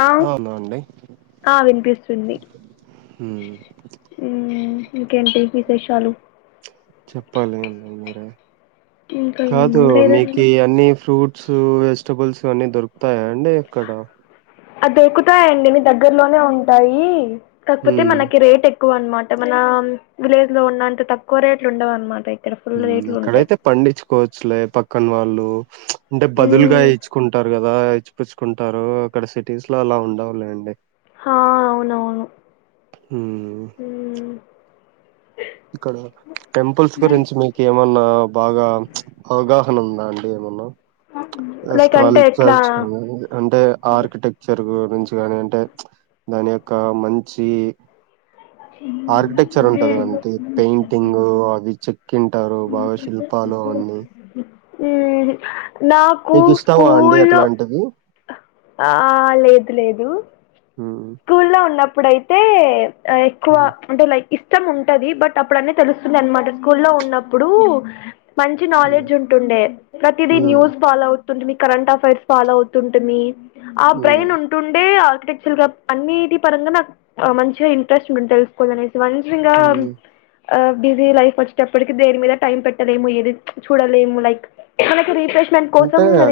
ఆ అవునా అండి ఆ వినిపిస్తుంది హ్మ్. ఉమ్ ఇంకేంటి విశేషాలు చెప్పాలి అండి మీరే ఇంకా ఏం కాదు లేదండి మీకి అన్నీ ఫ్రూ ట్స్ వెజిటేబుల్స్ అన్నీ దొరుకుతాయా అండి అక్కడ అ దొరుకుతాయండి ఐమీ దగ్గరలోనే ఉంటాయి కాకపోతే హ్మ్. మనకి రేట్ ఎక్ ఎక్కువ అన్నమాట మన విలేజ్ లో ఉన్నంత తక్కువ రేట్లు ఉండవు అన్నమాట ఇ మ్ ఇక్కడైతే పండించుకోవచ్చులే పక్కన వాళ్ళు అంటే బదులుగా మ్మ్ ఇచ్చుకుంటారు కదా ఇచ్చిపుచ్చుకుంటారు. అక్కడ సిటీస్ లో అలా ఉండవులేండి. హ అవునవును హ్మ్. ఉమ్ ఇక్కడ టెంపుల్స్ గురించి మీకు ఏమన్నా బాగా అవగాహన ఉందా అండి ఏమన్నా లైక్ అంటే ఎట్లా స్కల్చర్స్ కదా అంటే ఆర్కిటెక్చర్ కాని అంటే దాని యొక్క మంచి ఆర్కిటెక్చర్ మ్మ్ ఉంటది అంటే పెయింటింగ్ అవి చెక్కింటారు బాగా శిల్పాలు అవన్నీ నాకు మీకు ఇష్టమా అండి స్కూల్ లో అట్లాంటివి ఆ లేదు లేదు హ్మ్ స్కూల్ లో ఉన్నప్పుడుయితే ఎక్కువ హ్మ్ అంటే లైక్ ఇష్టం ఉంటది బట్ అప్పుడు అన్నీ తెలుస్తుండే అన్నమాట స్కూల్ లో ఉన్నప్పుడు మంచి హ్మ్ నాలెడ్జ్ ఉంటుండే, ప్రతిదీ హ్మ్ న్యూస్ ఫాలో అవు తుంటిమి, కరెంట్ అఫైర్స్ ఫాలో అవుతుంటుమీ, ఆ బ్రెయిన్ హ్మ్ ఉంటుండే ఆర్కిటెక్చర్ గా అన్నిటి పరంగా నాకు మంచిగా ఇంట్రెస్ట్ ఉంది తెలుసుకోవాలి అనేసి వన్స్ ఇంగా హ్మ్ ఆ బిజీ లైఫ్ వచ్చేటప్పటికి దేని మీద టైం పెట్టలేము, ఏది చూడలేము, లైక్ మనకి రీఫ్రెష్ ఉంటదిగా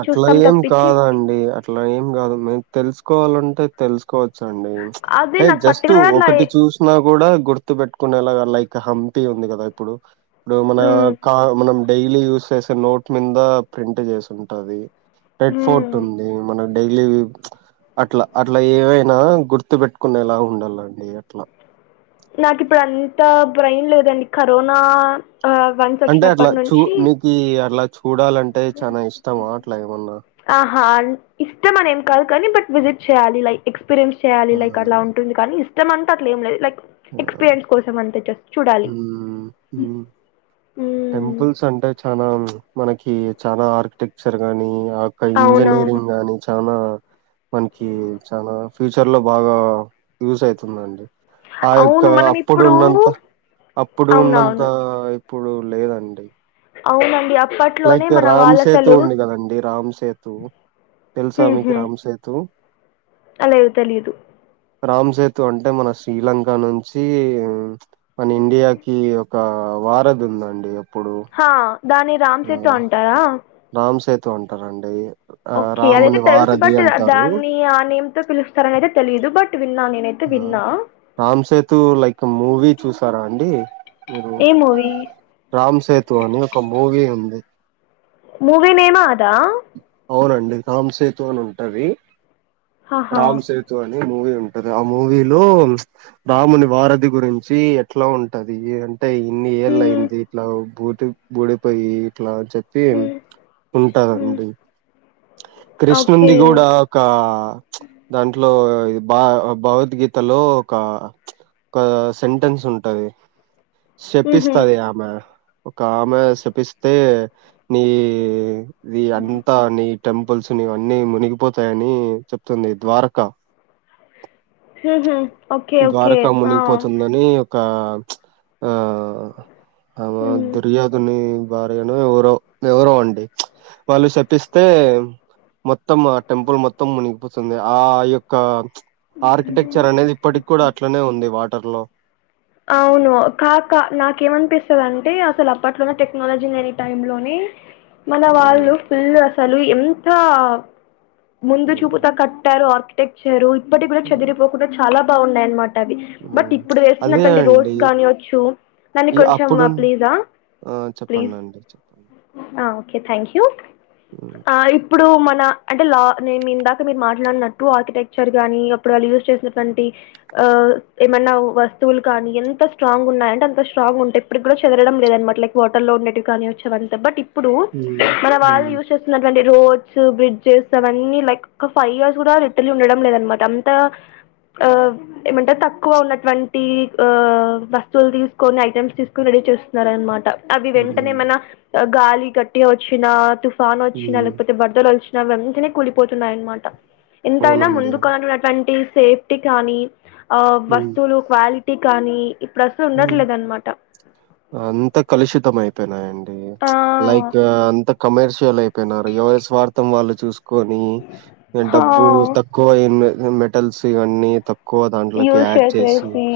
అట్లా ఏం తప్పించి కాదండి, అట్లా ఏం కాదు, మేము తెలుసుకోవాలం టే తెలుసు కోవచ్చు అండి అది అంటే నాకు జస్ట్ పర్టికులర్ అట్లా ఒకటి చూసినా కూడా గుర్తు పెట్టుకునేలాగా లైక్ హంపి ఉంది కదా ఇప్పుడు ఇప్పుడు మన ఉమ్ మనం డైలీ యూస్ చేసే నోట్ మీ ద ప్రింట్ చేసి ఉంటాది రెడ్ ఫోర్ట్ ఉంది మన డైలీ అట్లా అట్లా ఏవైనా గుర్తు వెట్టుకునేలా ఉండాలండి అట్లా నాకు ఇప్పుడు అంత బ్రెయిన్ లేదండి కరోనా ఆ, వన్స్ అంటే అట్లా వచ్చినప్పటి చూ నుంచి మీకి అట్లా చూ డాలంటే చానా ఇష్టమా అట్లా ఏమన్నా ఆహా ఇష్టం అనేం కాదు కానీ బట్ విజట్ చేయాలి, లైక్ ఎక్స్పీరియన్స్ చేయాలి, ఆ లైక్ అలా ఉంటుంది కానీ ఇష్టమా అంటే అట్లేమ్ లేదు లైక్ ఎక్స్పీరియన్స్ కోసం అంతే జస్ హు హు మ్మ్. టెంపుల్స్ అంటే చానా మనకి చానా ఆర్కిటెక్చర్ గానీ ఆ యొక్క అవునవును ఇంజనీరింగ్ గాని చానా మనకి చాలా ఫ్యూచర్ లో బాగా యూస్ అయితుందండి. ఆ యొక్క అవును మనం అప్పుడు ఇప్పుడు ఉన్నంత అప్పుడు ఉన్నంత అవునవును ఇప్పుడు లేదండి అవునండి అప్ లైక్ రామ్ సేతు ఉంది కదండి రామ్ స సేతు తెలుసా మీకు రామ్ సేతు అ లేదు తెలియదు. రామ్ సేతు అంటే మన శ్రీలంక నుంచి మన ఇండియాకి ఒక వారధి ఉందండి అప్పుడు దాని రామ్ ఆ సేతు అంటారా. రామ్ సేతు అంటారండి ఆ ఓకే అదైతే రాముని తెలుసు వారధి బట్ అంటారు దాన్ని ఆ నేమ్ తో పిలుస్తారని అయితే తెలియ ఆ రామ్సేతు లైక్ మూవీ చూసారా అండి. ఉమ్ ఏ మూవీ రామ్ సేతు అని ఒక మూవీ ఉంది. మూవీ నేమే అదా అవునండి రామ్ సేతు అని ఉంటది. ఆహా రామ్ సేతు అని మూవీ ఉం టది ఆ మూవీలో రాముని వారధి గురించి ఎట్లా ఉంటది. అటె ఇన్ని ఏళ్ళ హ్మ్, అయింది ఇట్లా బూటి బూడిపోయి ఇట్లా తెప్పియండి హ్మ్, ఉంటా హ్మ్. అండీ కృష్ణుం ఓకే ని కూడా ఒక దాంట్లో ఒ ఇది భ భగవద్గీతలో ఒక ప్చ్ ఒక సెంటెన్స్ ఉంటది హుహు. శేపిస్తది ఆమె ఒక ఆమె శెపిస్తే నీది అంతా నీ టెంపుల్స్నీ అన్నీ మునిగిపోతాయని చెప్తుంది ద్వారకా ఊహు ద్వారకా మునిగిపోతుందని కా ప్చ్ ఆ ఆమ హ్మ్. దూరియొదుని భార్యను ఎవరో ఎవరో అండి వాళ్ళు శెపిస్తే మొత్తం ఆ టెంపుల్ మొత్తం మునిగిపోతుంది ఆ యొక్క ఆర్కిటెక్చర్ అనేది ఇప్పటికి కూడా అట్లనే ఉంది వాటర్ లో అవును కాకా నాకెమనిపిస్తదంటే ఇగ అసలు అప్పట్లోనే టెక్నాలజీ లేని టైం లోని మన హ్మ్. వాళ్ళు ఫుల్ అసలు ఎంత ముందు హ్మ్. చూపుతో కట్టారు ఆర్కిటెక్చర్ ఇప్పటి కూడా హ్మ్. చెదిరిపోకుండా చాలా బాగున్నాయనమాట బట్ హ్మ్. ఇప్పుడు అదే వేస్తున్నటువంటి అండి రోడ్స్ కానివచ్చు నాని ఈ కొంచం అప్పుడు ఆ ప్లీజా ఆ! ప్లీస్ చెప్పండండి. చెప్పండి. ఆ ఓకే థ్యాంక్ హ్మ్. ఆ ఇప్ ఇప్పుడు మన అంటే లా నేను ఇందాక మీరు మాట్లాడినట్టు ఆర్కిటెక్చర్ గానీ అప్పుడు వాళ్ళు యూజ్ చేసినటువంటి అ ఏమనా వస్ స్తువులు కానీ ఎంత స్ట్రాంగ్ ఉన్నాయంటే అంత స్ట్రాంగ్ ఉంటయి ఇప్పుడు కూడా చెదరడం లేద అనమాట లైక్ వాటర్ లో ఉండటివి కానీయచ్చు అంత బట్ ఇప్పుడు హ్మ్. మన వాళ్ళు హ్మ్. యూజ్ చేస్తున్నటువంటి రోడ్స్ బ్రిడ్జెస్ అవన్నీ లైక్ ఒక ఫైవ్ ఇయర్స్ కూడా రిటర్లీ ఉండడం లేదనమాట అంత ఆ ఏమంటరు తక్కువ ఉన్నటువంటి టీ ఆ వస్తువులు తీసుకొని ఐటమ్స్ తీసుకొని రెడీ చేస్తున్నరు అనమాట అవి హ్మ్. వెంటనే హ్మ్. మన గాలి గట్టిగ వచ్చినా తుఫాను వచ్చినా హ్మ్. లేకపోతే బరదలు వచ్చినా న వెంటనే కూలిపోతున్నాయి అనమాట ఎంతైనా అవునండి. అవును. ముందుకన్నటువంటి సేఫ్టీ కానీ ఆ వస్తువులు క్వాలిటీ కానీ ఇప్పుడు అసలు ఊ ఉండట్లేదనమాట అంత కలుషితమయి పయినాయండి ప్చ్ ఆ లైక్ అంత కమర్షియల్ అయిపోయిన ఎవరి స్వార్థం వాళ్ళు చూసు కొని ఇగ హా డబ్బు తక్కువ అయి మెటల్స్ ఇవన్నీ తక్ ఎక్కువ దాంట్లోకి యూజ్ యాడ్ చేసి చేసేసి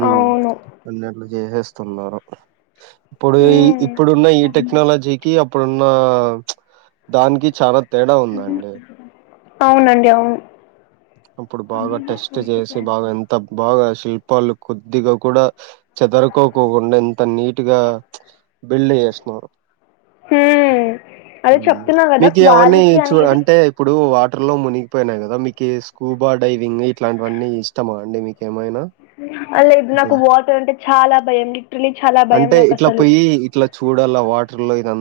ఊ అవును ఇగ అట్ల చేసేస్తున్నారు ఇప్పుడు మ్మ్ ఇప్పుడున్న ఈ టెక్నాలజీకి ఆప్ ఇప్పుడున్న ప్చ్ దానికి చాలా తేడా ఉందండి అవునండి అవును అప్పుడు బాగా టెస్ట్ చేసి బాగా ఎంత బాగా శిల్పాలు కొద్దిగా కూడా చెదరకోకుండా ఎంత నీట్గా బిల్డింగ్ ఏష్నారు ఊ ఊ మీకు అవన్నీ చూ అనేది అంటే ఇప్పుడు వా వాటర్ లో మునిగిపోయియి కదా మీకి స్కూబా డైవింగ్ ఇట్లాంటివన్నీ ఇష్టమా అండి మీకేమైనా అ లేదు నాకు ఇట్లా వాటర్ అంటే చాలా భయం లీట్రూలి అంటే ఇట్లా పోయి ఇట్లా చూడాల వాటర్ లో ఇదం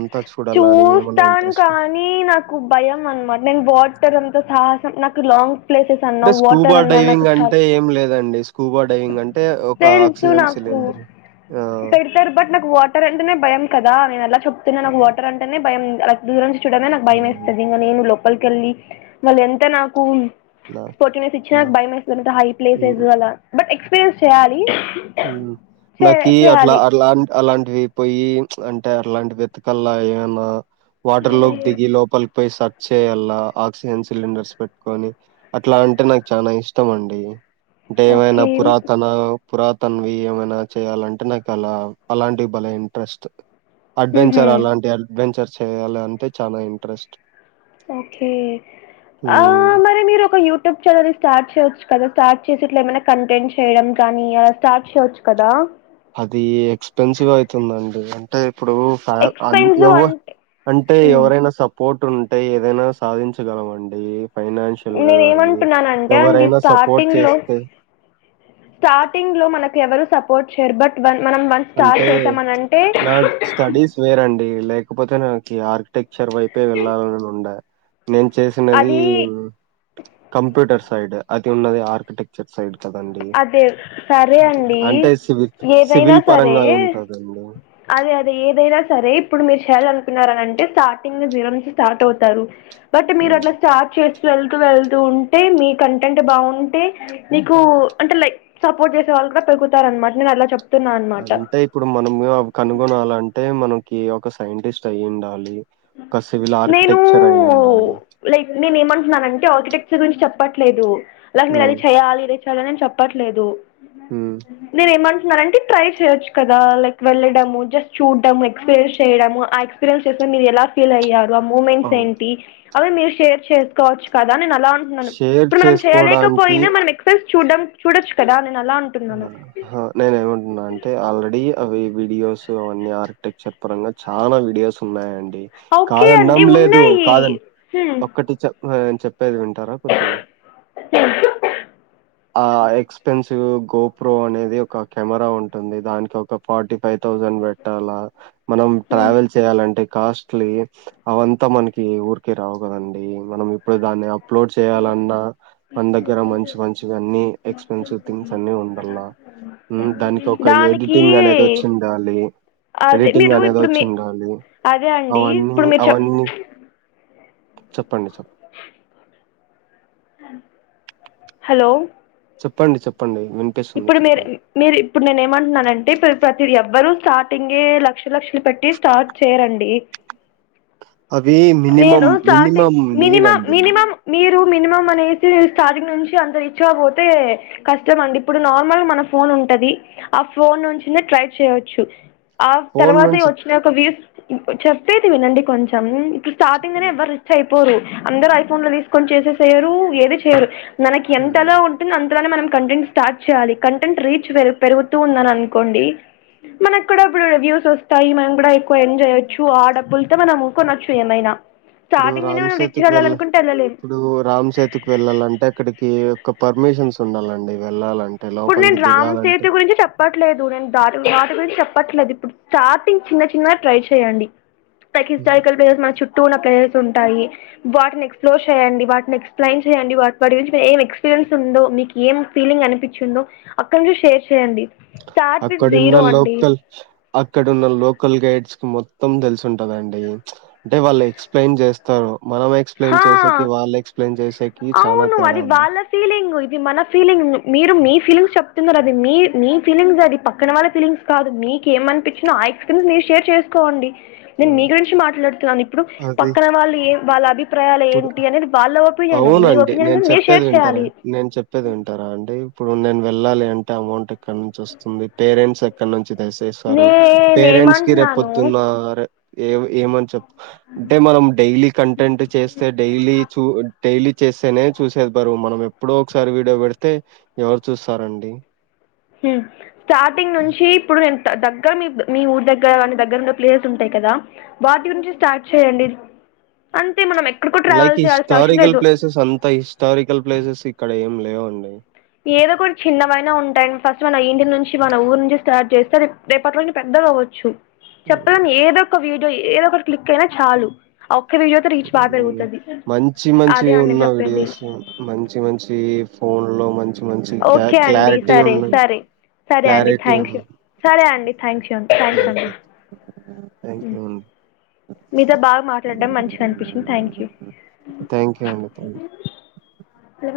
చూస్తాను కానీ నాకు భయం అనమాట నేను వాటర్ అంత సా ఉ నాకు లాంగ్ ప్లేసెస్ అన్నా అంటే స్కూబా వాటర్ అన్నా నాకు డైవింగ్ అంటే చాలా ఏం లేదండి స్కూబా డైవింగ్ అంటే ఒక ఆక్సిజన్ సిలి ఏం డబ్బా పెరుతారు బట్ నాకు వాట్ వాటర్ అంటేనే భయం కదా నేను అలా చెప్తున్నా నాకు ఆ! వాటర్ అంటేనే భయం దూరం చూడమే నాకు భయం హ్మ్. వేస్తది ఇంకా నేను లోపలికిఎళ్ళి మళ్ళీ ఎంత నాకు నా పొటినేస్ ఇచ్చిన నా భయం వెస్తది హై హ్మ్. ప్లేసెస్ అలా బట్ ఎక్స్పీరియన్స్ చేయాలి చే నాకి అట్లా చేయాలి అలా అలాంటివి పోయి అంటే అలాంటి వెతికల్లా ఏయన్నా వాటర్ లోకి దిగి లోపలికి పోయి సర్చ్ చేయలా ఆక్సిజన్ సిలిండర్స్ పెట్టుకొని అట్లా అంటే నాకు చాల ఇష్టం అండి అంటే ఏమైనా ఓకే పురాతన పురాతనవి ఏమైనా చేయాలంటే నాకు అలా అలాంటివి బలే ఇంట్రెస్ట్ అడ్వెంచర్ అలాంటి అడ్వెంచర్ చేయాలి అంటే చాలా ఇంట్రెస్ట్ ఓకే ఆ హ్మ్. మరి మీరు ఒక యూట్యూబ్ ఛానల్ స్టార్ట్ చేయవచ్చు కదా స్టార్ట్ చేసి ఇట్ల ఏమైనా కంటెంట్ చేయడం కానీ అలా స్టార్ట్ చేయవచ్చు కదా అది ఎక్స్పెన్సివ్ అవుతుందండి అంటే ఇప్పుడు ఫ ఎవ అంటే ఎవరైనా సపోర్ట్ పట్టు ఉంటే ఏదైనా సాధించగలం అండి ఫైనాన్షియల్ గా గానీ నేనేమంటున్నానంటే అండి ఎవరైనా సపోర్ట్ స్టార్టింగ్ లో చేస్తే స్టార్టింగ్ లో మనకు ఎవరు సపోర్ట్ చేయరు బట్ వన్ మనం వన్ స్టార్ట్ అంటే చేసామని అంటే ఒక్కడికైనా ఆర్కిటెక్చర్ వైపే వెళ్ళాలని ఉంద నేను చేసినది అది కంప్యూటర్ సైడ్ అది ఉన్నది ఆర్కిటెక్చర్ సైడ్ కదండీ! అదే కరి హ్మ్. అండి అంటే సివిల్ ఏదైనా సివిల్ సరే పరంగా ఉంటదండి. అదే అదే ఏదైనా సరే ఇప్పుడు మీరు చేయాలనుకున్నారనింటే స్టార్టింగ్ జీరో నుంచి స్టార్ట్ అవుతారు బట్ మీరు హ్మ్. అట్లా స్టార్ట్ చే స్తూ వెళ్త వెళ్తూ ఉంటే మీ కంటెంట్ బాగుంటే మీకు హ్మ్. అంటే సపోర్ట్ చేసే వాళ్ళు కూడా పెరుగుతారుారనమాట నేను అలా చెప్ప అంటే ఇప్పుడు మనం కనుగొనాలంటే మనకి ఒక సైంటిస్ట్ అయి ఉండాలి నేను లైక్ నేను ఏమంటున్నానంటే ఆర్కిటెక్ గురించి చెప్పట్లేదు లాక్ మీరు హ్మ్. అది చేయాలి ఇది చేయాలి నేను చెప్పట్లేదు హ్మ్. నేను ఏమ న్న అంటే ట్రై చేయచ్చు కదా లైక్ వెళ్ళడము జస్ట్ చూడము ఎక్స్పీరియన్స్ చేయడము ఆ ఎక్స్పీరియన్స్ చేసే మీరు ఎలా ఫీల్ అయ్యారు ఆ మూమెంట్స్ అవును. ఏంటి అవి మీరు షేర్ చేసుకోవచ్చు కదా అ అలా ఉంటున్నాను షేర్ ఇప్పుడు మనం చేసుకోడానికి చేయలేకపోయినా మనం ఎక్సైస్ చూడం చూడచ్చు కదా నేను అలా అంటున్నాను హ నేనే ఏమంటున్నా అంటే ఆల్రెడీ అవి వీడియోస్ అవన్నీ ఆర్కిటెక్చర్ పరంగా చాలా వీడియోస్ ఉన్నాయండి డి ఓకే కాదండం అండి లేదు ఉన్నాయి కాదం హ్మ్. ఒక్కటి చ చెప్పేది వింటారా కొద్దిగా హ్మ్. ఆ ఎస్పెన్ గో ప్రో అనేది ఒక కెమెరా ఉంటుంది దానికి ఒక ఫార్టీ ఫైవ్ తవుజ్ పెట్టాల మనం హ్మ్. ట్రావెల్ చేయాలంటే కాస్ట్లీ అవంతా మనకి ఊరికే రావు కదండి మనం ఇప్పుడు దాన్ని అప్లోడ్ చేయాలన్నా మన దగ్గర మంచి మంచిగా అన్ని ఎక్స్పెన్సివ్ థింగ్స్ అన్ని ఉండాల దానికి ఒక దానికి ఎడిటింగ్ అనేది వచ్చి ఉండాలి అదే ఎడిటింగ్ మీరు అనేది ఇప్పుడు వచ్చి మీ ఉండాలి అదే అండి అవన్నీ ఇప్పుడు మీరు చెప్ అవన్నీ చెప్పండి చెప్పండి [inaudible] హలో చెప్పండి చెప్పండి వినిపిస్తుంది ఇప్పుడు మీరు చెప్పండి. మీరు ఇప్పుడు నేను ఏమంటున్నానంటే ప్రతిదీ ఎవ్వరు స్టార్టింగే లక్ష లక్షలు పెట్టి స్టార్ట్ చేయరండి అవి నేను minimum starting minimum need minimum అండి. మినిమమ్ మీరు మినిమం అనేసి స్టార్టింగ్ నుంచి అంత రీచ్ అవ్వపోతే కష్టం అండి ఇప్పుడు నార్మల్గా మన ఫోన్ ఉంటది ఆ ఫోన్ నుంచి ట్రై చేయచ్చు ఆ ఫోను తర్వాత నుంచి వచ్చిన ఒక వ్యూస్ చెప్పేది వినండి కొంచెం స్టార్టింగ్నే ఎవ్వరు రిచ్ అయిపోరు అందరుూ ఐఫోన్ లో తీసుకొని చేసేసయరు ఏది చేయరు మనకి హ్మ్. ఎంతలో ఉంటుంది అంత మనం కంటెంట్ స్టార్ట్ చేయాలి కంటెంట్ రీచ్ పె పెరుగుతూ ఉందని అనుకోండి. మనకు కూడా ఇప్పుడు రివ్యూస్ వస్తాయి మనం కూడా ఎక్కువ ఎంజాయొచ్చు ఆ డబ్బులతో మనంఊ కొనొచ్చు ఏమైనా. ఇప్పుడు స్టార్టింగ్ నుండి రామ్ మనం రిచ్గా సేతుకి వెళ్ళ వెళ్ళాలనుకుంటే వెళ్ళలేము ఇప్పుడు రామ్సేతికి వెళ్ళాలంటే అక్కడికి ఒక పర్మిషన్స్ ఉండాలిండి వెళ్ళాలంటే ఇప్పుడు నేను లోపలికి రామ్ దిగాలంటే సితె గురించి చెప్పట్లేదు నేను దా దాటి గురించి చెప్ప చెప్పట్లేదు ఇప్పుడు స్టార్టింగ్ చిన్న చిన్నవి ట్రై చేయండి పైక్ హ్మ్. హిస్టారికల్ ప్లేసెస్ మన చుట్టూ. టూర్ ప్లేసెస్ ఉంటాయి వాని ఎస్ప్లోర్ చేయండి వాటిని ఎక్స్ప్లెయిన్ చేయండి వాటి వాటి గురించి ఏం ఎక్స్పీరియ. ఉందో మీకు ఏం ఫీలింగ్ అనిపించిందో అక్కడి నుంచి షేర్ చేయండి స్టార్ట్ విత్ అక్కడున్న జీరో అండి లోకల్ అక్కడున్న లోకల్ గైడ్స్ మొత్తం తెలుసుంటదండి అంటే వాళ్ళు ఎక్స్ప్లెయిన్ చేస్తారు మనం ఎక్స్ప్లెయిన్ హా చేసకి వాళ్ళ ఎక్స్ప్లెయిన్ చేసేకి చనాా అవును తేడా అది ఉంది. వాళ్ళ ఫీలింగ్ ఇది మన ఫీలింగ్ మీరు మీ ఫీలింగ్స్ చెప్తున్నారు అది మీ ఫీలింగ్స్ అది పక్కన వాళ్ళ ఫీలింగ్స్ కాదు మీకు ఏమనిపించినో ఆ ఎక్స్పీరియన్స్ మీ షేర్ చేసుకోండి ఆ! నేను మీ గురించి మాట్లాడుతున్నాను ఇప్పుడు అది పక్కన వాళ్ళు ఏ వాళ్ళ అభి ఇప్పుడు మీ అవునండి ఒపీనియన్ నేను కూడా మీరు చెప్పేది షేర్ వింటారా చేయాలి నేను చెప్పేది వింటారా అండి ఇప్పుడు ఇప్పు నేను వెళ్ళాలి అంటే అమౌంట్ ఎక్కడ నుంచి వస్తుంది పేరెంట్స్ ఎక్కడ నుంచి చేశారు పేరెంట్స్ కి రేపు నేనేమంటున్నాను పొద్దున్న ఏమని చె అంటే మనం డైలీ కంటెంట్ చేస్తే డైలీ చూ డైలీ చేస్తేనే చూసేది బరు మనం ఎప్పుడో ఒకసారి వీడియో పెడితే ఎవరు చూస్తారండి స్టార్టింగ్ నుంచి ఇప్పుడు నేను దగ్గ మీ మీ ఊరు దగ్గర కాని దగ్గరన్న ప్లేసెస్ ఉంటాయి కదా వాటి గురించి స్టార్ట్ చేయండి అ లైక్ హిస్టారికల్ ప్లేసెస్ అంత హిస్టారికల్ ప్లేసెస్ ఇక్కడ ఏం లేవుండి ఏదో ఒక చిన్నవైనా ఉంటాయండి ఫస్ట్ మన ఇంటి నుంచి మన ఊరు నుంచి స్టార్ట్ చేస్తే రేపట్లో నుంచి పెద్ద వచ్చు హ్మ్. చెప్పలేని ఏదో ఒక వీడియో ఏదో ఒకటి క్లిక్ అయినా చాలు ఒక్క వీడియోతో రీచ్ బాగా పెరుగుతది మంచి మంచి అదే అండి నేను ఉన్నా చెప్పేది వీడియోస్ మంచి మంచి ఫోన్ లో మంచి మంచి మంచి ఓకే క అండి క్లారిటీ సరే ఉన్నా సరే సరే అండి క్లారిటీ థ్యాంక్ ఉ యూ సరే అండి థ్యాంక్స్ థ్యాంక్స్ అండి థ్యాంక్ యూ అ మీతో బాగా మాట్లాడడం మంచిగా అనిపించింది థ్యాంక్ యూ. థ్యాంక్ యూ అండి థ్యాంక్ ఇ [unintelligible]